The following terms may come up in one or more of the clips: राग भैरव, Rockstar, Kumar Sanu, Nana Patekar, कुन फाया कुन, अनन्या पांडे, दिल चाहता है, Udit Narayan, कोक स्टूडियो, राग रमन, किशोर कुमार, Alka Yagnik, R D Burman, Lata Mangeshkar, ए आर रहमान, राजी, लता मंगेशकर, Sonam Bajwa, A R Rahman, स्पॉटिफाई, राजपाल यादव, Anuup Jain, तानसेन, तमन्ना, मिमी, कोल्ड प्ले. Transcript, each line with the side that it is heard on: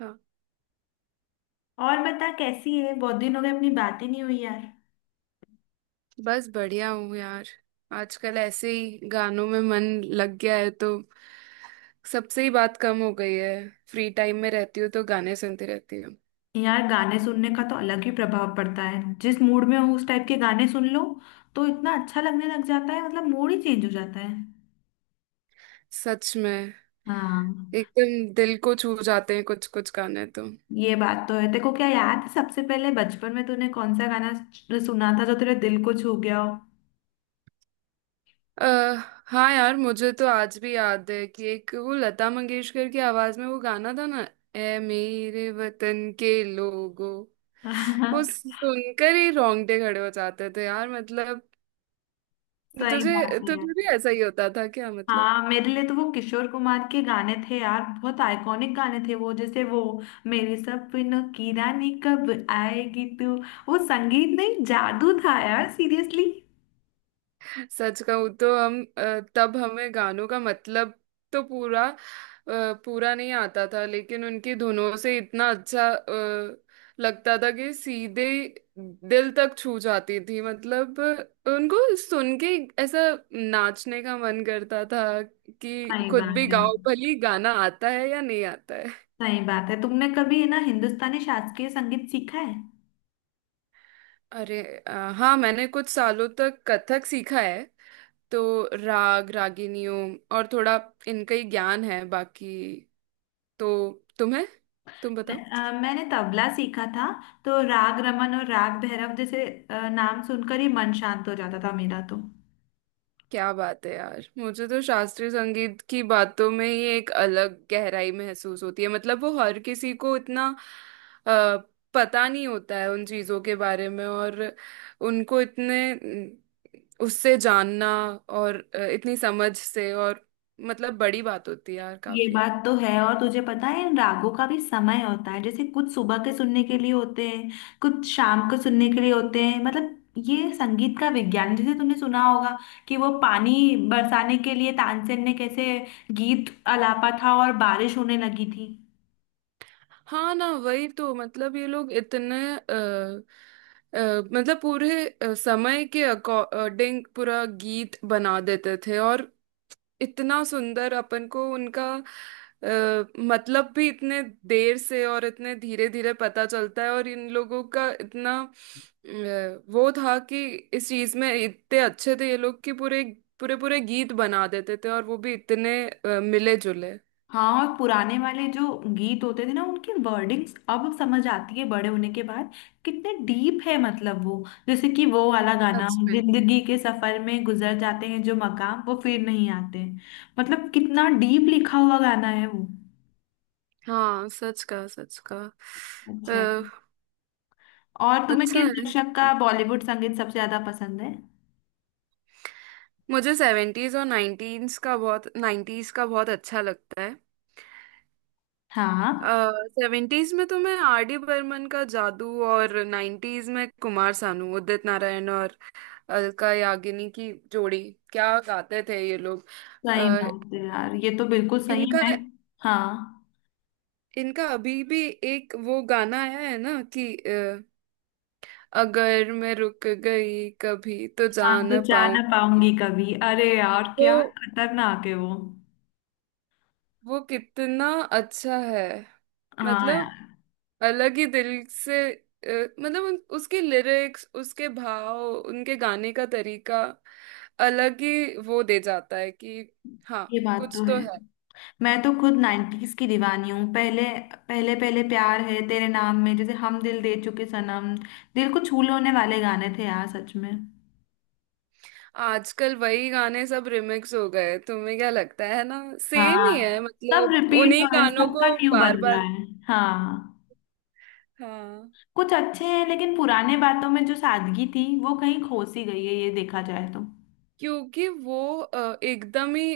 right: हाँ,
left: और बता, कैसी है? बहुत दिन हो गए, अपनी बात ही नहीं हुई यार।
right: बस बढ़िया हूँ यार। आजकल ऐसे ही गानों में मन लग गया है, तो सबसे ही बात कम हो गई है। फ्री टाइम में रहती हूँ तो गाने सुनती रहती हूँ।
left: यार, गाने सुनने का तो अलग ही प्रभाव पड़ता है। जिस मूड में हो, उस टाइप के गाने सुन लो तो इतना अच्छा लगने लग जाता है, मतलब मूड ही चेंज हो जाता है।
right: सच में,
left: हाँ।
right: एकदम दिल को छू जाते हैं कुछ कुछ गाने तो।
left: ये बात तो है। तेरे को क्या याद है, सबसे पहले बचपन में तूने कौन सा गाना सुना था जो तेरे दिल को छू गया हो?
right: अह हाँ यार, मुझे तो आज भी याद है कि एक वो लता मंगेशकर की आवाज में वो गाना था ना, ए मेरे वतन के लोगों। वो सुनकर ही रोंगटे खड़े हो जाते थे यार, मतलब
left: सही बात
right: तुझे
left: है यार।
right: तुझे भी ऐसा ही होता था क्या, मतलब?
left: हाँ, मेरे लिए तो वो किशोर कुमार के गाने थे यार, बहुत आइकॉनिक गाने थे वो। जैसे वो, मेरे सपनों की रानी कब आएगी तू। वो संगीत नहीं जादू था यार, सीरियसली।
right: सच कहूँ तो हम तब हमें गानों का मतलब तो पूरा पूरा नहीं आता था, लेकिन उनकी धुनों से इतना अच्छा लगता था कि सीधे ही दिल तक छू जाती थी। मतलब उनको सुन के ऐसा नाचने का मन करता था कि
left: सही
right: खुद
left: बात
right: भी
left: है यार,
right: गाओ, भली गाना आता है या नहीं आता है।
left: सही बात है। तुमने कभी ना हिंदुस्तानी शास्त्रीय संगीत सीखा है?
right: अरे हाँ, मैंने कुछ सालों तक कथक सीखा है, तो राग रागिनियों और थोड़ा इनका ही ज्ञान है बाकी। तो तुम्हें तुम बताओ।
left: मैंने तबला सीखा था, तो राग रमन और राग भैरव जैसे नाम सुनकर ही मन शांत हो जाता था मेरा तो।
right: क्या बात है यार, मुझे तो शास्त्रीय संगीत की बातों में ही एक अलग गहराई महसूस होती है। मतलब वो हर किसी को इतना अ, पता नहीं होता है उन चीजों के बारे में, और उनको इतने उससे जानना और इतनी समझ से, और मतलब बड़ी बात होती है यार
left: ये
right: काफी।
left: बात तो है। और तुझे पता है, इन रागों का भी समय होता है। जैसे कुछ सुबह के सुनने के लिए होते हैं, कुछ शाम को सुनने के लिए होते हैं। मतलब ये संगीत का विज्ञान, जैसे तुमने सुना होगा कि वो पानी बरसाने के लिए तानसेन ने कैसे गीत आलापा था और बारिश होने लगी थी।
right: हाँ ना, वही तो, मतलब ये लोग इतने मतलब पूरे समय के अकॉर्डिंग पूरा गीत बना देते थे, और इतना सुंदर अपन को उनका मतलब भी इतने देर से और इतने धीरे धीरे पता चलता है, और इन लोगों का इतना वो था कि इस चीज में इतने अच्छे थे ये लोग कि पूरे पूरे पूरे गीत बना देते थे, और वो भी इतने मिले जुले।
left: हाँ, और पुराने वाले जो गीत होते थे ना, उनकी वर्डिंग्स अब समझ आती है बड़े होने के बाद, कितने डीप है। मतलब वो, जैसे कि वो वाला गाना,
right: सच।
left: जिंदगी के सफर में गुजर जाते हैं जो मकाम, वो फिर नहीं आते। मतलब कितना डीप लिखा हुआ गाना है वो।
right: हाँ, सच का सच का।
left: अच्छा है।
right: अ,
left: और तुम्हें
right: अच्छा
left: किस
right: है।
left: दशक का बॉलीवुड संगीत सबसे ज्यादा पसंद है?
right: मुझे सेवेंटीज और नाइनटीन्स का बहुत नाइन्टीज का बहुत अच्छा लगता है।
left: हाँ,
right: सेवेंटीज में तो मैं आर डी बर्मन का जादू, और नाइन्टीज में कुमार सानू, उदित नारायण और अलका याग्निक की जोड़ी, क्या गाते थे ये लोग। अ,
left: सही बात है यार, ये तो बिल्कुल सही।
right: इनका
left: मैं, हाँ।
right: इनका अभी भी एक वो गाना आया है ना कि अगर मैं रुक गई कभी तो जा
left: हाँ, तो
right: ना
left: जा ना
right: पाऊंगी।
left: पाऊंगी कभी, अरे यार
right: वो
left: क्या खतरनाक है वो।
right: वो कितना अच्छा है,
left: हाँ
right: मतलब
left: यार,
right: अलग ही दिल से अ, मतलब उसके लिरिक्स, उसके भाव, उनके गाने का तरीका अलग ही वो दे जाता है कि। हाँ,
left: ये बात तो
right: कुछ तो
left: है।
right: है।
left: मैं तो खुद नाइन्टीज की दीवानी हूँ। पहले पहले पहले प्यार है तेरे नाम में, जैसे हम दिल दे चुके सनम। दिल को छू लेने वाले गाने थे यार, सच में।
right: आजकल वही गाने सब रिमिक्स हो गए, तुम्हें क्या लगता है ना सेम ही है,
left: हाँ, सब
right: मतलब
left: रिपीट
right: उन्हीं
left: हो रहे हैं,
right: गानों
left: सबका
right: को
left: न्यू बन
right: बार
left: रहा
right: बार।
left: है। हाँ,
right: हाँ।
left: कुछ अच्छे हैं, लेकिन पुराने बातों में जो सादगी थी वो कहीं खो सी गई है, ये देखा जाए तो।
right: क्योंकि वो एकदम ही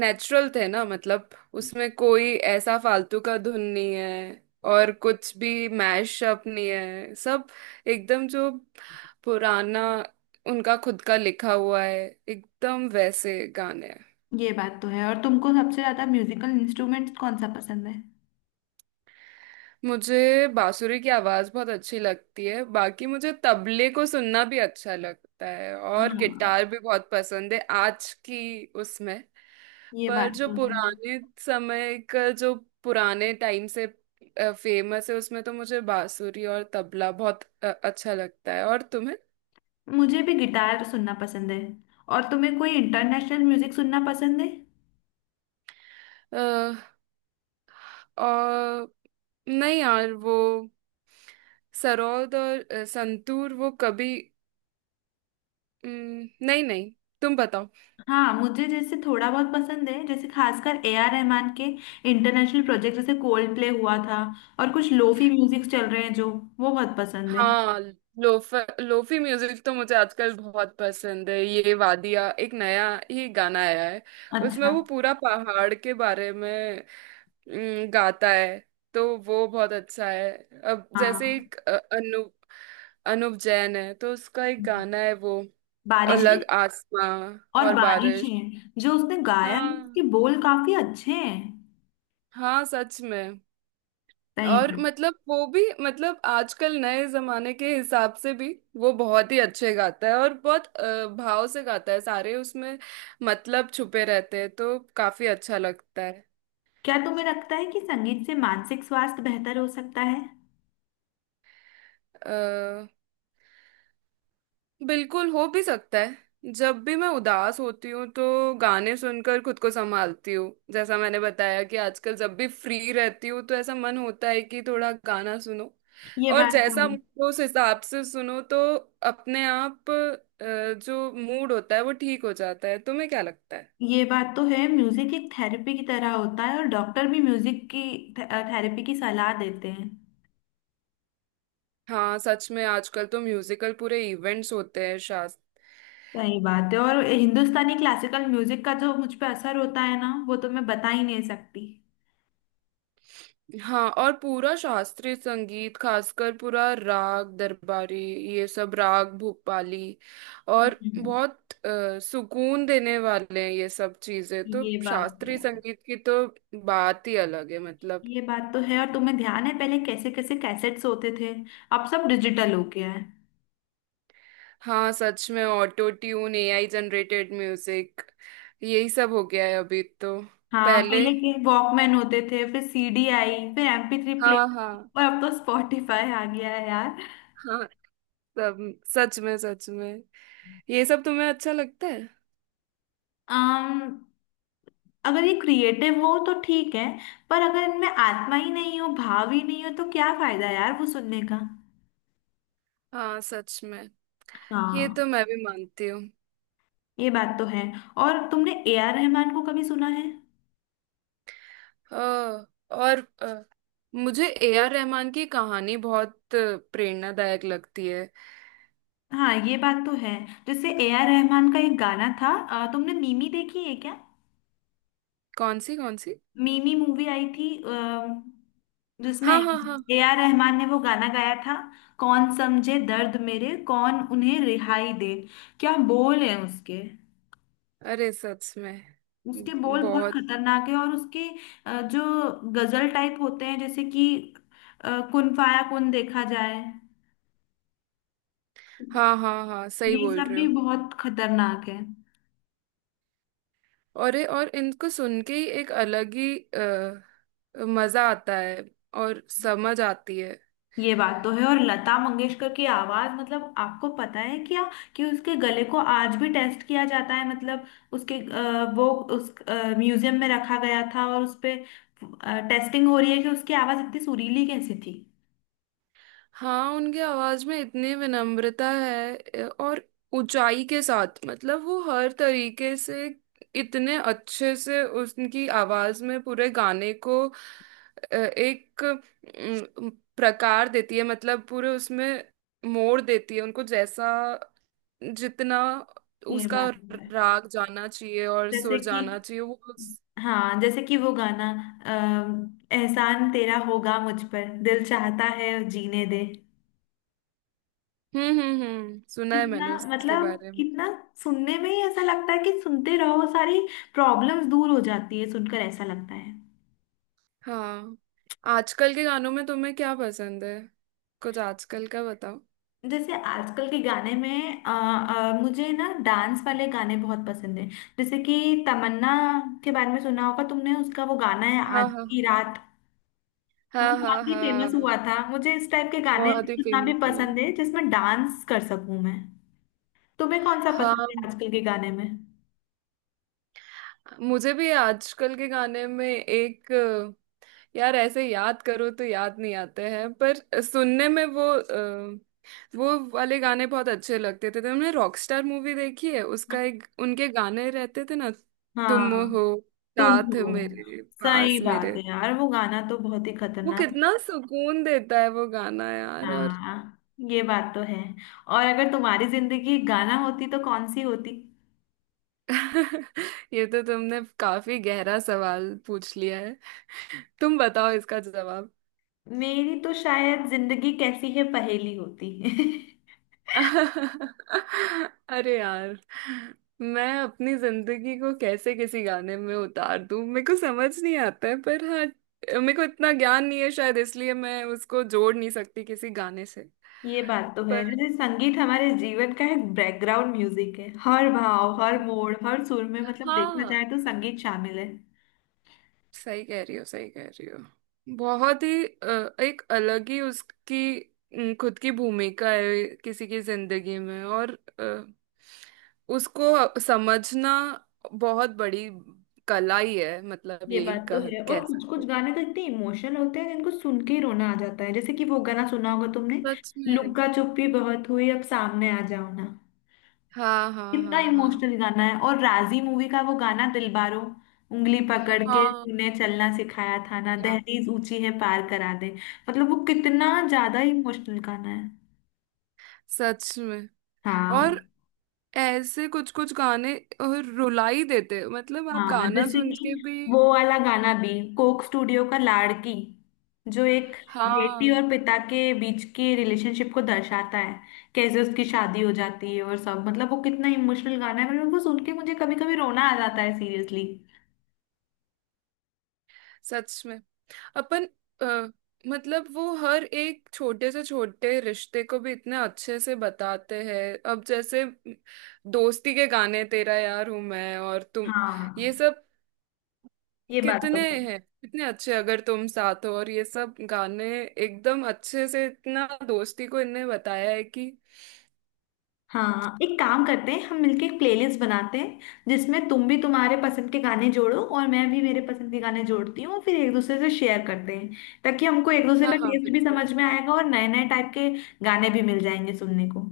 right: नेचुरल थे ना, मतलब उसमें कोई ऐसा फालतू का धुन नहीं है, और कुछ भी मैशअप नहीं है, सब एकदम जो पुराना उनका खुद का लिखा हुआ है, एकदम वैसे गाने।
left: ये बात तो है। और तुमको सबसे ज्यादा म्यूजिकल इंस्ट्रूमेंट्स कौन सा पसंद है?
right: मुझे बांसुरी की आवाज बहुत अच्छी लगती है, बाकी मुझे तबले को सुनना भी अच्छा लगता है, और
left: हाँ,
right: गिटार भी बहुत पसंद है आज की उसमें।
left: ये
right: पर
left: बात
right: जो
left: तो है।
right: पुराने समय का, जो पुराने टाइम से फेमस है, उसमें तो मुझे बांसुरी और तबला बहुत अच्छा लगता है। और तुम्हें?
left: मुझे भी गिटार सुनना पसंद है। और तुम्हें कोई इंटरनेशनल म्यूजिक सुनना पसंद है?
right: अ, और नहीं यार, वो सरोद और संतूर वो कभी नहीं नहीं। तुम बताओ।
left: हाँ, मुझे जैसे थोड़ा बहुत पसंद है। जैसे खासकर ए आर रहमान के इंटरनेशनल प्रोजेक्ट, जैसे कोल्ड प्ले हुआ था। और कुछ लोफी म्यूजिक चल रहे हैं जो, वो बहुत पसंद है।
right: हाँ, लोफ लोफी म्यूजिक तो मुझे आजकल बहुत पसंद है। ये वादिया, एक नया ही गाना आया है, उसमें
left: अच्छा।
right: वो पूरा पहाड़ के बारे में गाता है, तो वो बहुत अच्छा है। अब जैसे
left: हाँ,
right: एक अनुप जैन है, तो उसका एक गाना है वो,
left: बारिशें,
right: अलग आसमां
left: और
right: और बारिश।
left: बारिशें जो उसने गाया है उसके
right: हाँ,
left: बोल काफी अच्छे हैं।
right: हाँ, सच में।
left: सही
right: और
left: बात।
right: मतलब वो भी, मतलब आजकल नए जमाने के हिसाब से भी वो बहुत ही अच्छे गाता है, और बहुत भाव से गाता है सारे, उसमें मतलब छुपे रहते हैं, तो काफी अच्छा लगता
left: क्या तुम्हें लगता है कि संगीत से मानसिक स्वास्थ्य बेहतर हो सकता है?
right: है। बिल्कुल, हो भी सकता है। जब भी मैं उदास होती हूँ तो गाने सुनकर खुद को संभालती हूँ, जैसा मैंने बताया कि आजकल जब भी फ्री रहती हूँ तो ऐसा मन होता है कि थोड़ा गाना सुनो,
left: ये
right: और
left: बात तो
right: जैसा
left: है।
right: मूड हो उस हिसाब से सुनो, तो अपने आप जो मूड होता है वो ठीक हो जाता है। तुम्हें क्या लगता है?
left: ये बात तो है, म्यूजिक एक थेरेपी की तरह होता है, और डॉक्टर भी म्यूजिक की थेरेपी की सलाह देते हैं।
right: हाँ, सच में, आजकल तो म्यूजिकल पूरे इवेंट्स होते हैं शायद।
left: सही बात है। और हिंदुस्तानी क्लासिकल म्यूजिक का जो मुझ पे असर होता है ना, वो तो मैं बता ही नहीं सकती।
right: हाँ, और पूरा शास्त्रीय संगीत, खासकर पूरा राग दरबारी, ये सब, राग भूपाली और,
left: हम्म,
right: बहुत सुकून देने वाले हैं ये सब चीजें। तो
left: ये बात तो
right: शास्त्रीय
left: है।
right: संगीत की तो बात ही अलग है, मतलब।
left: ये बात तो है। और तुम्हें ध्यान है पहले कैसे कैसे कैसेट्स होते थे, अब सब डिजिटल हो गया है।
right: हाँ सच में, auto tune, AI generated music, यही सब हो गया है अभी तो।
left: हाँ,
right: पहले,
left: पहले के वॉकमैन होते थे, फिर सीडी आई, फिर MP3
right: हाँ,
left: प्लेयर।
right: हाँ,
left: और अब तो स्पॉटिफाई आ गया है यार।
right: हाँ। सब, सच में, सच में। ये सब तुम्हें अच्छा लगता है।
left: अम्म अगर ये क्रिएटिव हो तो ठीक है, पर अगर इनमें आत्मा ही नहीं हो, भाव ही नहीं हो, तो क्या फायदा यार वो सुनने का।
right: हाँ, सच में, ये तो
left: हाँ,
right: मैं भी मानती हूँ।
left: ये बात तो है। और तुमने ए आर रहमान को कभी सुना है?
right: अ, और मुझे ए आर रहमान की कहानी बहुत प्रेरणादायक लगती है।
left: हाँ, ये बात तो है। जैसे ए आर रहमान का एक गाना था, तुमने मिमी देखी है क्या?
right: कौन सी कौन सी?
left: मिमी मूवी आई थी, जिसमें
right: हाँ, हाँ, हाँ।
left: ए आर रहमान ने वो गाना गाया था, कौन समझे दर्द मेरे, कौन उन्हें रिहाई दे। क्या बोल है उसके।
right: अरे, सच में।
left: उसके बोल बहुत
right: बहुत।
left: खतरनाक है। और उसके जो गजल टाइप होते हैं, जैसे कि कुन फाया कुन, देखा जाए
right: हाँ, हाँ, हाँ, सही
left: ये
right: बोल
left: सब
right: रहे
left: भी
right: हो।
left: बहुत खतरनाक है।
right: अरे, और इनको सुन के ही एक अलग ही मजा आता है, और समझ आती है।
left: ये बात तो है। और लता मंगेशकर की आवाज, मतलब आपको पता है क्या कि उसके गले को आज भी टेस्ट किया जाता है। मतलब उसके वो, उस म्यूजियम में रखा गया था और उस पे टेस्टिंग हो रही है कि उसकी आवाज इतनी सुरीली कैसे थी।
right: हाँ, उनकी आवाज में इतनी विनम्रता है और ऊंचाई के साथ, मतलब वो हर तरीके से इतने अच्छे से उनकी आवाज में पूरे गाने को एक प्रकार देती है, मतलब पूरे उसमें मोड़ देती है उनको, जैसा जितना
left: ये
right: उसका
left: बात तो है।
right: राग जाना चाहिए और
left: जैसे
right: सुर
left: कि,
right: जाना चाहिए, वो
left: हाँ, जैसे कि वो गाना, एहसान तेरा होगा मुझ पर, दिल चाहता है जीने दे।
right: हम्म, हम्म, हम्म, सुना है
left: कितना
right: मैंने उसके
left: मतलब,
right: बारे में।
left: कितना सुनने में ही ऐसा लगता है कि सुनते रहो, सारी प्रॉब्लम्स दूर हो जाती है सुनकर, ऐसा लगता है।
right: हाँ, आजकल के गानों में तुम्हें क्या पसंद है? कुछ आजकल का बताओ।
left: जैसे आजकल के गाने में मुझे ना डांस वाले गाने बहुत पसंद है। जैसे कि तमन्ना के बारे में सुना होगा तुमने, उसका वो गाना है
right: हाँ,
left: आज
right: हाँ,
left: की रात, वो
right: हाँ, हाँ,
left: काफी फेमस
right: हाँ,
left: हुआ था। मुझे इस टाइप के गाने
right: बहुत ही
left: सुनना भी
right: फेमस हुआ है।
left: पसंद है जिसमें डांस कर सकूं मैं। तुम्हें कौन सा पसंद
right: हाँ,
left: है आजकल के गाने में?
right: मुझे भी आजकल के गाने में एक यार, ऐसे याद करो तो याद नहीं आते हैं, पर सुनने में वो वो वाले गाने बहुत अच्छे लगते थे। तुमने रॉकस्टार मूवी देखी है, उसका एक, उनके गाने रहते थे ना, तुम
left: हाँ,
right: हो
left: तुम
right: साथ
left: हो,
right: मेरे
left: सही
right: पास
left: बात
right: मेरे।
left: है यार, वो गाना तो बहुत ही
right: वो
left: खतरनाक है।
right: कितना सुकून देता है वो गाना यार, और
left: हाँ, ये बात तो है। और अगर तुम्हारी जिंदगी एक गाना होती तो कौन सी होती?
right: ये तो तुमने काफी गहरा सवाल पूछ लिया है। तुम बताओ इसका जवाब।
left: मेरी तो शायद, जिंदगी कैसी है पहेली होती।
right: अरे यार, मैं अपनी जिंदगी को कैसे किसी गाने में उतार दूं, मेरे को समझ नहीं आता है। पर हाँ, मेरे को इतना ज्ञान नहीं है शायद, इसलिए मैं उसको जोड़ नहीं सकती किसी गाने से।
left: ये बात तो है।
right: पर
left: जैसे संगीत हमारे जीवन का एक बैकग्राउंड म्यूजिक है, हर भाव, हर मोड़, हर सुर में, मतलब देखा
right: हाँ,
left: जाए तो संगीत शामिल है।
right: सही कह रही हो, सही कह रही हो। बहुत ही एक अलग ही उसकी खुद की भूमिका है किसी की जिंदगी में, और अ, उसको समझना बहुत बड़ी कला ही है, मतलब
left: ये
right: यही
left: बात तो है। और
right: कह
left: कुछ
right: सकते
left: कुछ
right: हैं।
left: गाने तो इतने इमोशनल होते हैं जिनको सुन के ही रोना आ जाता है। जैसे कि वो गाना सुना होगा तुमने,
right: सच में।
left: लुक्का चुप्पी बहुत हुई अब सामने आ जाओ ना,
right: हाँ, हाँ,
left: कितना
right: हाँ, हाँ,
left: इमोशनल गाना है। और राजी मूवी का वो गाना दिलबारो, उंगली पकड़ के
right: हाँ।
left: तूने चलना सिखाया था ना,
right: क्या?
left: दहलीज ऊंची है पार करा दे। मतलब वो कितना ज्यादा इमोशनल गाना है।
right: सच में।
left: हाँ,
right: और ऐसे कुछ कुछ गाने और रुला ही देते हैं। मतलब आप
left: हाँ,
right: गाना
left: जैसे
right: सुन
left: कि
right: के भी,
left: वो वाला गाना भी, कोक स्टूडियो का लाड़की, जो एक बेटी
right: हाँ
left: और पिता के बीच के रिलेशनशिप को दर्शाता है, कैसे उसकी शादी हो जाती है और सब। मतलब वो कितना इमोशनल गाना है, मतलब वो सुन के मुझे कभी कभी रोना आ जाता है, सीरियसली।
right: सच में, अपन अ, मतलब वो हर एक छोटे से छोटे रिश्ते को भी इतने अच्छे से बताते हैं। अब जैसे दोस्ती के गाने, तेरा यार हूं मैं, और तुम, ये
left: हाँ,
right: सब,
left: ये बात
right: कितने
left: तो है।
right: हैं, कितने अच्छे, अगर तुम साथ हो, और ये सब गाने एकदम अच्छे से, इतना दोस्ती को इनने बताया है कि।
left: हाँ, एक काम करते हैं, हम मिलके एक प्लेलिस्ट बनाते हैं जिसमें तुम भी तुम्हारे पसंद के गाने जोड़ो और मैं भी मेरे पसंद के गाने जोड़ती हूँ, फिर एक दूसरे से शेयर करते हैं। ताकि हमको एक दूसरे
right: हाँ,
left: का
right: हाँ,
left: टेस्ट भी
right: बिल्कुल।
left: समझ में आएगा और नए नए टाइप के गाने भी मिल जाएंगे सुनने को।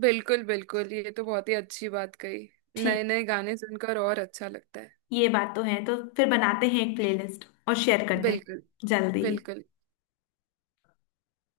right: बिल्कुल, बिल्कुल, ये तो बहुत ही अच्छी बात कही।
left: ठीक,
right: नए नए गाने सुनकर और अच्छा लगता है।
left: ये बात तो है। तो फिर बनाते हैं एक प्लेलिस्ट और शेयर करते हैं
right: बिल्कुल,
left: जल्दी ही।
right: बिल्कुल।